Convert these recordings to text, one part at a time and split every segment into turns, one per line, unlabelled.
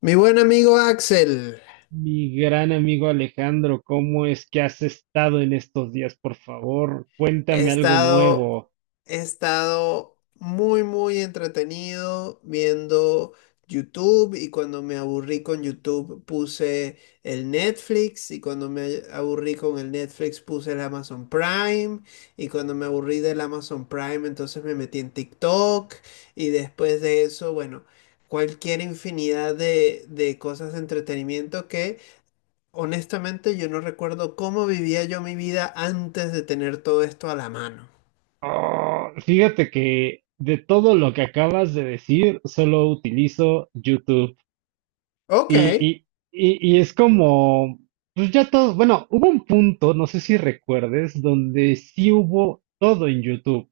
Mi buen amigo Axel,
Mi gran amigo Alejandro, ¿cómo es que has estado en estos días? Por favor,
he
cuéntame algo
estado,
nuevo.
he estado muy, muy entretenido viendo YouTube, y cuando me aburrí con YouTube puse el Netflix, y cuando me aburrí con el Netflix puse el Amazon Prime, y cuando me aburrí del Amazon Prime entonces me metí en TikTok. Y después de eso, bueno, cualquier infinidad de cosas de entretenimiento que... Honestamente, yo no recuerdo cómo vivía yo mi vida antes de tener todo esto a la mano.
Ah, fíjate que de todo lo que acabas de decir, solo utilizo YouTube.
Ok,
Y es como, pues ya todo, bueno, hubo un punto, no sé si recuerdes, donde sí hubo todo en YouTube.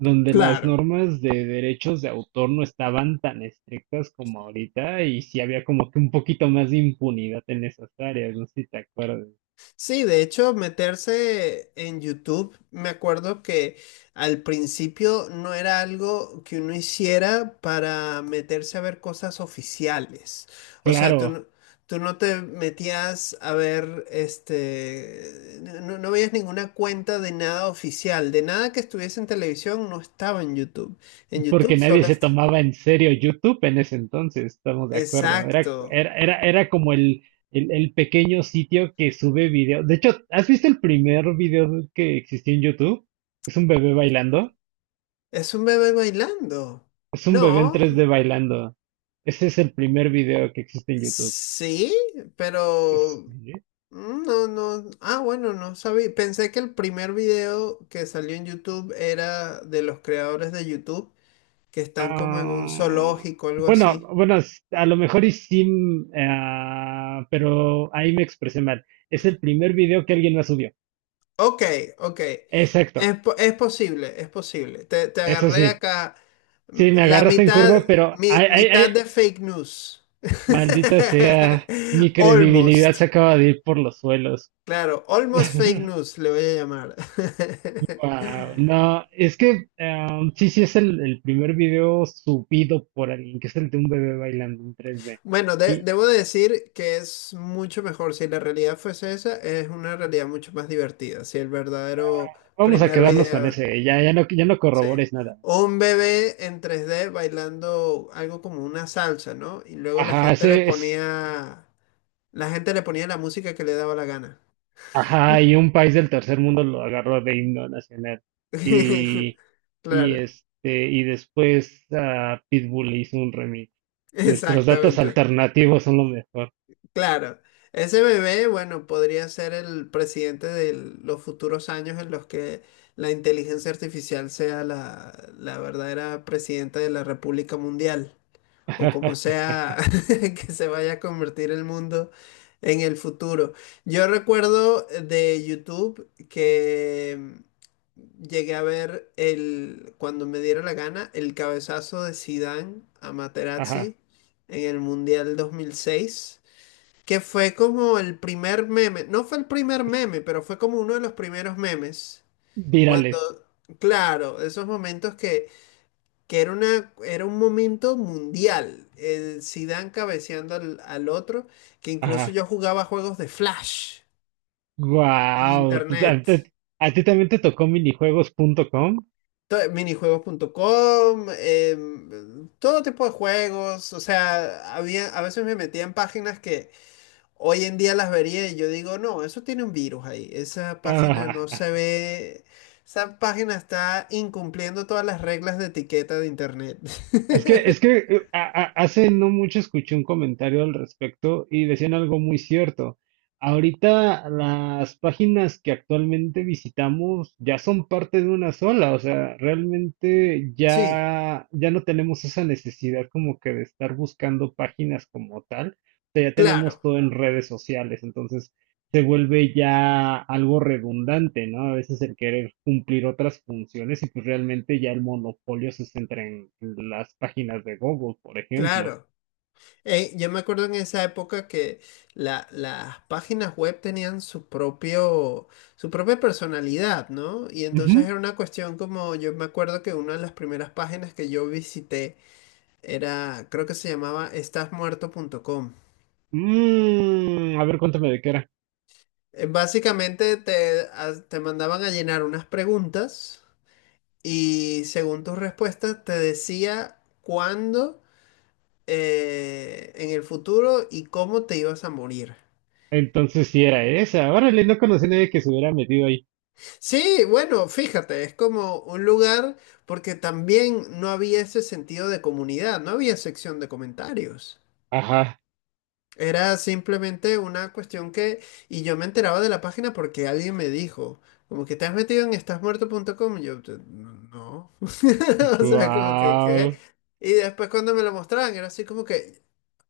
Donde las
claro.
normas de derechos de autor no estaban tan estrictas como ahorita y sí había como que un poquito más de impunidad en esas áreas, no sé si te acuerdas.
Sí, de hecho, meterse en YouTube, me acuerdo que al principio no era algo que uno hiciera para meterse a ver cosas oficiales. O sea, tú
Claro,
no, tú no te metías a ver, no, no veías ninguna cuenta de nada oficial, de nada que estuviese en televisión, no estaba en YouTube. En YouTube
porque nadie
solo
se
está...
tomaba en serio YouTube en ese entonces, estamos de acuerdo. Era,
Exacto.
era, era, era como el pequeño sitio que sube video. De hecho, ¿has visto el primer video que existió en YouTube? Es un bebé bailando.
Es un bebé bailando.
Es un bebé en tres
No,
d bailando. Ese es el primer video que existe en YouTube.
sí, pero no, no. Ah, bueno, no sabía. Pensé que el primer video que salió en YouTube era de los creadores de YouTube, que están como en un
Ah,
zoológico, algo así.
a lo mejor y sí, pero ahí me expresé mal. Es el primer video que alguien más subió.
Ok, ok.
Exacto,
Es, es posible, es posible. Te
eso
agarré
sí.
acá
Sí, me
la
agarraste en
mitad,
curva, pero ay, ay,
mitad
ay,
de fake news.
maldita sea, mi credibilidad se
Almost.
acaba de ir por los suelos.
Claro, almost fake news le voy a llamar.
Wow, no, es que sí, sí es el primer video subido por alguien, que es el de un bebé bailando en 3D.
Bueno,
Y
debo decir que es mucho mejor. Si la realidad fuese esa, es una realidad mucho más divertida. Si el verdadero
vamos a
primer
quedarnos con
video,
ese, ya, ya no, ya no
sí,
corrobores nada.
un bebé en 3D bailando algo como una salsa, ¿no? Y luego la
Ajá,
gente le
ese es,
ponía, la gente le ponía la música que le daba la gana.
ajá, y un país del tercer mundo lo agarró de himno nacional. Y, y
Claro,
este, y después Pitbull le hizo un remix. Nuestros datos
exactamente.
alternativos son lo mejor.
Claro, ese bebé, bueno, podría ser el presidente de los futuros años en los que la inteligencia artificial sea la verdadera presidenta de la República Mundial, o como sea que se vaya a convertir el mundo en el futuro. Yo recuerdo de YouTube que llegué a ver el, cuando me diera la gana, el cabezazo de Zidane a
Ajá,
Materazzi en el Mundial 2006, que fue como el primer meme, no fue el primer meme, pero fue como uno de los primeros memes. Cuando,
virales.
claro, esos momentos que era una, era un momento mundial. El Zidane cabeceando al otro, que incluso
Ajá.
yo jugaba juegos de Flash en
Wow.
internet.
¿A ti también te tocó minijuegos.com?
Minijuegos.com, todo tipo de juegos, o sea, había, a veces me metía en páginas que... Hoy en día las vería y yo digo, no, eso tiene un virus ahí. Esa página no se ve. Esa página está incumpliendo todas las reglas de etiqueta de internet.
Es que, hace no mucho escuché un comentario al respecto y decían algo muy cierto. Ahorita las páginas que actualmente visitamos ya son parte de una sola, o sea, realmente
Sí,
ya, ya no tenemos esa necesidad como que de estar buscando páginas como tal, o sea, ya tenemos
claro,
todo en redes sociales, entonces se vuelve ya algo redundante, ¿no? A veces el querer cumplir otras funciones y pues realmente ya el monopolio se centra en las páginas de Google, por ejemplo.
claro. Yo me acuerdo en esa época que las páginas web tenían su propio, su propia personalidad, ¿no? Y entonces era
Ujú.
una cuestión como, yo me acuerdo que una de las primeras páginas que yo visité era, creo que se llamaba estasmuerto.com.
Mm, a ver, cuéntame de qué era.
Básicamente te, te mandaban a llenar unas preguntas, y según tus respuestas te decía cuándo en el futuro y cómo te ibas a morir.
Entonces sí era esa. Órale, no conocí a nadie que se hubiera metido ahí.
Sí, bueno, fíjate, es como un lugar porque también no había ese sentido de comunidad, no había sección de comentarios.
Ajá.
Era simplemente una cuestión que, y yo me enteraba de la página porque alguien me dijo, como que te has metido en estasmuerto.com, y yo, "Te- no", o sea, como que, ¿qué?
Guau.
Y después cuando me lo mostraban, era así como que,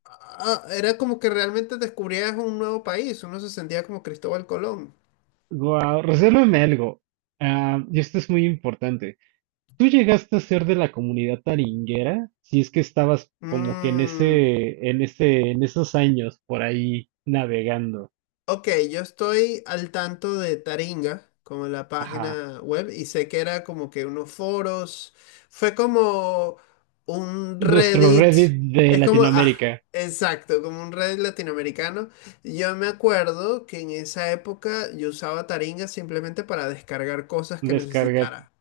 ah, era como que realmente descubrías un nuevo país, uno se sentía como Cristóbal Colón.
Guau. Resérvame algo. Ah, y esto es muy importante. ¿Tú llegaste a ser de la comunidad taringuera? Si es que estabas como que en
Mm.
ese, en ese, en esos años por ahí navegando.
Ok, yo estoy al tanto de Taringa, como la
Ajá.
página web, y sé que era como que unos foros, fue como un
Nuestro
Reddit,
Reddit de
es como, ah,
Latinoamérica.
exacto, como un Reddit latinoamericano. Yo me acuerdo que en esa época yo usaba Taringa simplemente para descargar cosas que
Descarga
necesitara.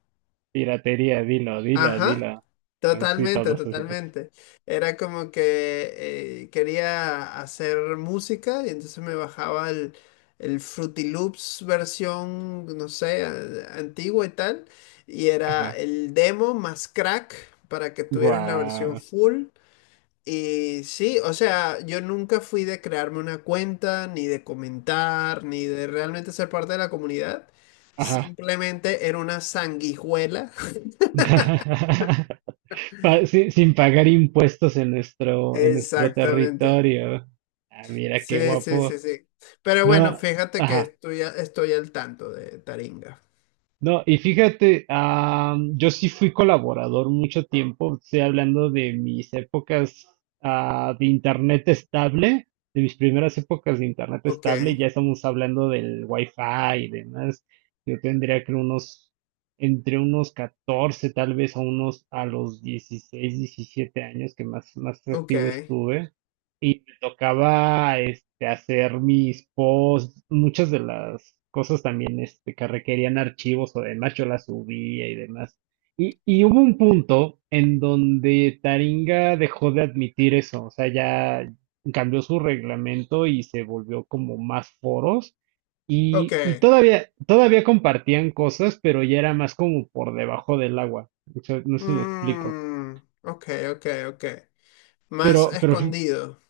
piratería, dilo, dilo,
Ajá,
dilo. Sí,
totalmente,
todos esos.
totalmente. Era como que quería hacer música y entonces me bajaba el Fruity Loops versión, no sé, antigua y tal. Y era
Ajá.
el demo más crack para que tuvieras la versión
Guau.
full. Y sí, o sea, yo nunca fui de crearme una cuenta, ni de comentar, ni de realmente ser parte de la comunidad.
Ajá.
Simplemente era una sanguijuela.
Sin, sin pagar impuestos en nuestro
Exactamente.
territorio. Ah, mira qué
Sí, sí,
guapo.
sí, sí. Pero bueno,
No.
fíjate que
Ajá.
estoy, estoy al tanto de Taringa.
No, y fíjate, yo sí fui colaborador mucho tiempo, estoy hablando de mis épocas de internet estable, de mis primeras épocas de internet
Ok,
estable, ya estamos hablando del wifi y demás. Yo tendría que unos, entre unos 14, tal vez a unos, a los 16, 17 años que más, más
ok,
activo estuve. Y me tocaba este, hacer mis posts, muchas de las cosas también este, que requerían archivos o demás, yo las subía y demás. Y hubo un punto en donde Taringa dejó de admitir eso, o sea, ya cambió su reglamento y se volvió como más foros.
ok.
Y todavía, todavía compartían cosas, pero ya era más como por debajo del agua. O sea, no sé si me explico.
Mm, ok, ok, ok.
Pero,
Más
pero, fí-
escondido.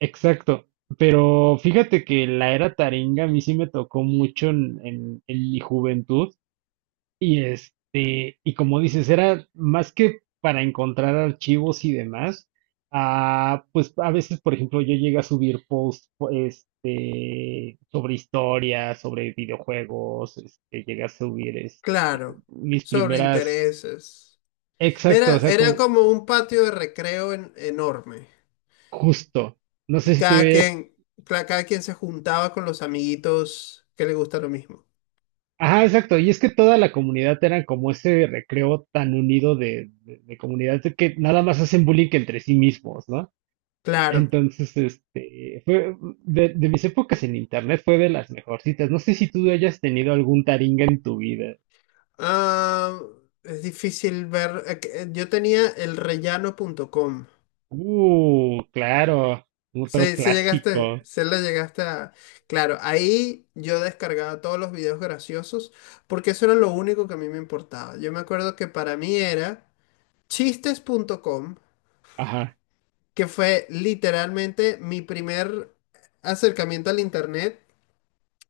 exacto. Pero fíjate que la era Taringa a mí sí me tocó mucho en mi juventud. Y este, y como dices, era más que para encontrar archivos y demás, ah, pues a veces, por ejemplo, yo llegué a subir posts este, sobre historias, sobre videojuegos, este, llegué a subir este,
Claro.
mis
Sobre
primeras,
intereses.
exacto,
Era,
o sea,
era
como
como un patio de recreo enorme.
justo, no sé
Y
si tú
cada
ves,
quien, cada quien se juntaba con los amiguitos que le gusta lo mismo.
ajá, exacto, y es que toda la comunidad era como ese recreo tan unido de comunidad de que nada más hacen bullying entre sí mismos, ¿no?
Claro.
Entonces, este, fue de mis épocas en internet fue de las mejorcitas. No sé si tú hayas tenido algún taringa en tu vida.
Ah, es difícil ver. Yo tenía el rellano.com.
Claro, otro
Sí, sí llegaste,
clásico.
se le llegaste a... Claro, ahí yo descargaba todos los videos graciosos porque eso era lo único que a mí me importaba. Yo me acuerdo que para mí era chistes.com,
Ajá,
que fue literalmente mi primer acercamiento al internet,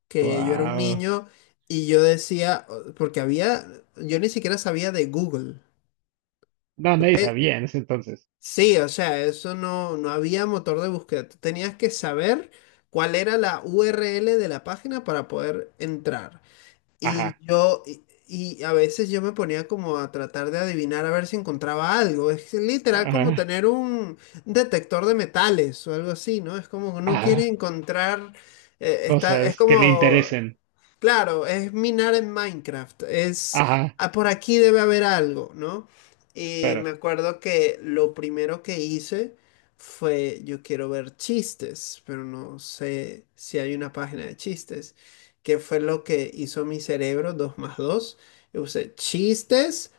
que yo era un
wow.
niño y yo decía, porque había, yo ni siquiera sabía de Google.
No, nadie
¿Ok?
sabía en ese entonces.
Sí, o sea, eso no, no había motor de búsqueda. Tú tenías que saber cuál era la URL de la página para poder entrar. Y
Ajá,
yo, y, y a veces yo me ponía como a tratar de adivinar a ver si encontraba algo. Es literal como
ajá,
tener un detector de metales o algo así, ¿no? Es como que uno quiere
ajá.
encontrar, es
Cosas que le
como...
interesen.
Claro, es minar en Minecraft. Es,
Ajá,
ah, por aquí debe haber algo, ¿no? Y
claro.
me acuerdo que lo primero que hice fue, yo quiero ver chistes, pero no sé si hay una página de chistes, que fue lo que hizo mi cerebro, 2 más 2. Yo usé chistes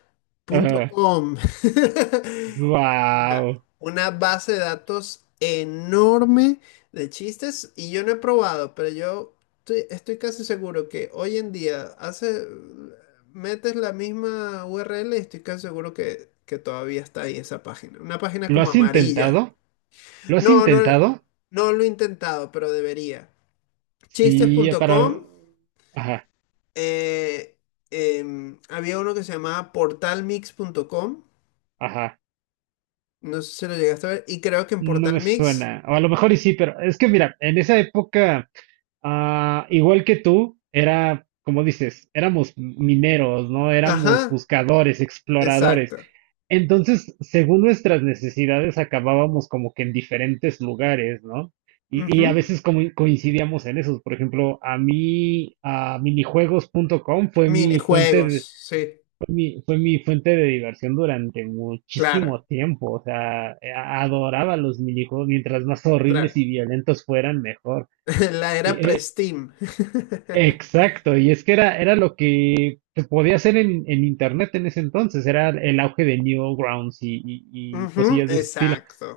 Punto
Ajá.
.com. Mira,
Wow.
una base de datos enorme de chistes, y yo no he probado, pero yo estoy, estoy casi seguro que hoy en día hace, metes la misma URL y estoy casi seguro que todavía está ahí esa página. Una página
¿Lo
como
has
amarilla.
intentado? ¿Lo has
No, no,
intentado?
no lo he intentado, pero debería.
Sí, para.
Chistes.com.
Ajá,
eh, había uno que se llamaba portalmix.com.
ajá.
No sé si lo llegaste a ver. Y creo que en
No
Portal
me
Mix.
suena. O a lo mejor y sí, pero es que mira, en esa época, ah, igual que tú, era, como dices, éramos mineros, ¿no? Éramos
Ajá,
buscadores, exploradores.
exacto.
Entonces, según nuestras necesidades, acabábamos como que en diferentes lugares, ¿no? Y a
Ujú.
veces como coincidíamos en esos. Por ejemplo, a mí, a minijuegos punto com fue mi
Minijuegos,
fuente
sí,
fue mi fuente de diversión durante
claro,
muchísimo tiempo. O sea, adoraba los minijuegos, mientras más
claro.
horribles y violentos fueran, mejor.
La era
E- e-
pre-Steam.
exacto, y es que era, era lo que se podía hacer en internet en ese entonces, era el auge de Newgrounds y
Ujú,
cosillas de ese estilo.
exacto.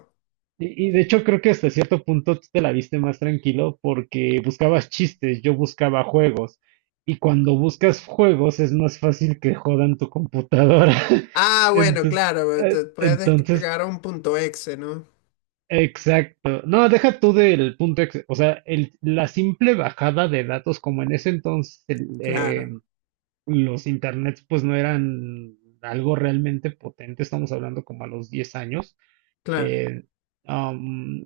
Y de hecho creo que hasta cierto punto tú te la viste más tranquilo porque buscabas chistes, yo buscaba juegos. Y cuando buscas juegos es más fácil que jodan tu computadora.
Ah, bueno,
Entonces,
claro, te puedes
entonces,
descargar un punto exe, ¿no?
exacto. No, deja tú del punto, o sea, la simple bajada de datos, como en ese entonces
Claro,
los internets pues no eran algo realmente potente, estamos hablando como a los 10 años.
claro,
eh, um,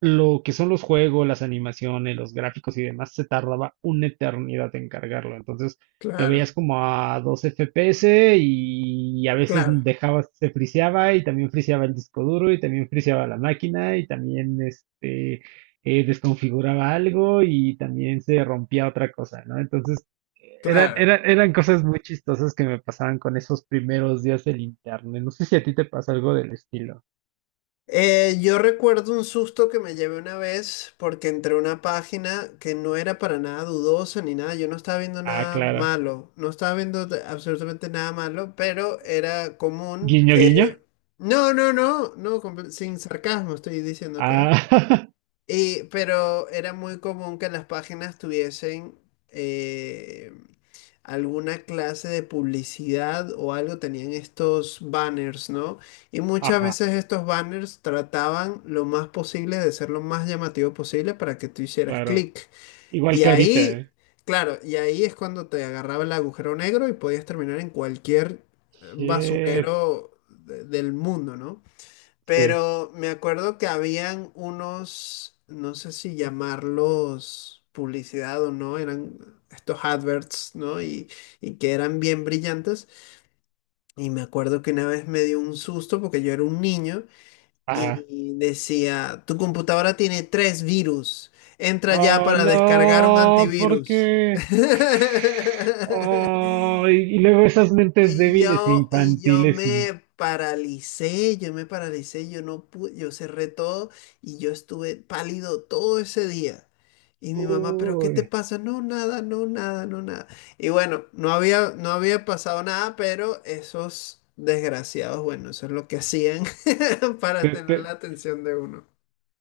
lo que son los juegos, las animaciones, los gráficos y demás, se tardaba una eternidad en cargarlo. Entonces lo
claro,
veías como a 2 FPS y a veces
claro,
dejaba, se friseaba y también friseaba el disco duro y también friseaba la máquina y también este desconfiguraba algo y también se rompía otra cosa, ¿no? Entonces
claro.
eran cosas muy chistosas que me pasaban con esos primeros días del internet. No sé si a ti te pasa algo del estilo.
Yo recuerdo un susto que me llevé una vez porque entré a una página que no era para nada dudosa ni nada. Yo no estaba viendo
Ah,
nada
claro.
malo, no estaba viendo absolutamente nada malo, pero era común
Guiño, guiño.
que... No, no, no, no, sin sarcasmo estoy diciendo acá.
Ah,
Y, pero era muy común que las páginas tuviesen eh, alguna clase de publicidad o algo, tenían estos banners, ¿no? Y muchas
ajá,
veces estos banners trataban lo más posible de ser lo más llamativo posible para que tú hicieras
claro.
clic.
Igual
Y
que ahorita,
ahí,
¿eh?
claro, y ahí es cuando te agarraba el agujero negro y podías terminar en cualquier
Shit,
basurero del mundo, ¿no?
sí,
Pero me acuerdo que habían unos, no sé si llamarlos publicidad o no, eran estos adverts, ¿no? Y que eran bien brillantes. Y me acuerdo que una vez me dio un susto porque yo era un niño
ajá.
y decía, tu computadora tiene tres virus, entra ya
Oh,
para descargar un
no, ¿por
antivirus.
qué? Oh, y luego esas mentes débiles e
Y yo
infantiles y...
me paralicé, yo me paralicé, yo no pude, yo cerré todo y yo estuve pálido todo ese día. Y mi mamá, ¿pero qué
Uy,
te pasa? No, nada, no, nada, no, nada. Y bueno, no había, no había pasado nada, pero esos desgraciados, bueno, eso es lo que hacían para
te,
tener
te-
la atención de uno.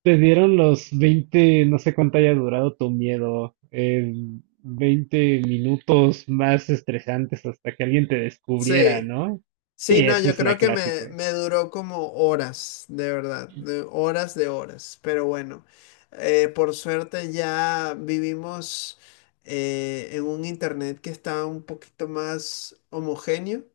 te dieron los veinte no sé cuánto haya durado tu miedo, 20 minutos más estresantes hasta que alguien te descubriera,
Sí,
¿no?
sí,
Sí,
no,
esa
yo
es
creo
la
que me,
clásica.
me duró como horas, de verdad, de horas, pero bueno, por suerte ya vivimos en un internet que está un poquito más homogéneo,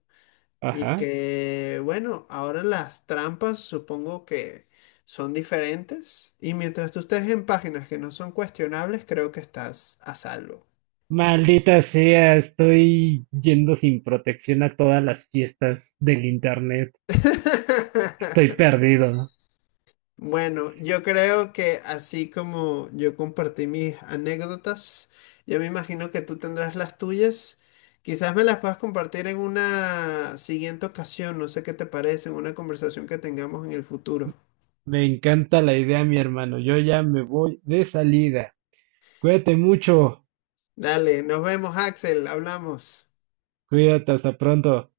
y
Ajá.
que, bueno, ahora las trampas supongo que son diferentes, y mientras tú estés en páginas que no son cuestionables, creo que estás a salvo.
Maldita sea, estoy yendo sin protección a todas las fiestas del internet. Estoy perdido.
Bueno, yo creo que así como yo compartí mis anécdotas, yo me imagino que tú tendrás las tuyas. Quizás me las puedas compartir en una siguiente ocasión, no sé qué te parece, en una conversación que tengamos en el futuro.
Me encanta la idea, mi hermano. Yo ya me voy de salida. Cuídate mucho.
Dale, nos vemos, Axel, hablamos.
Cuídate, hasta pronto.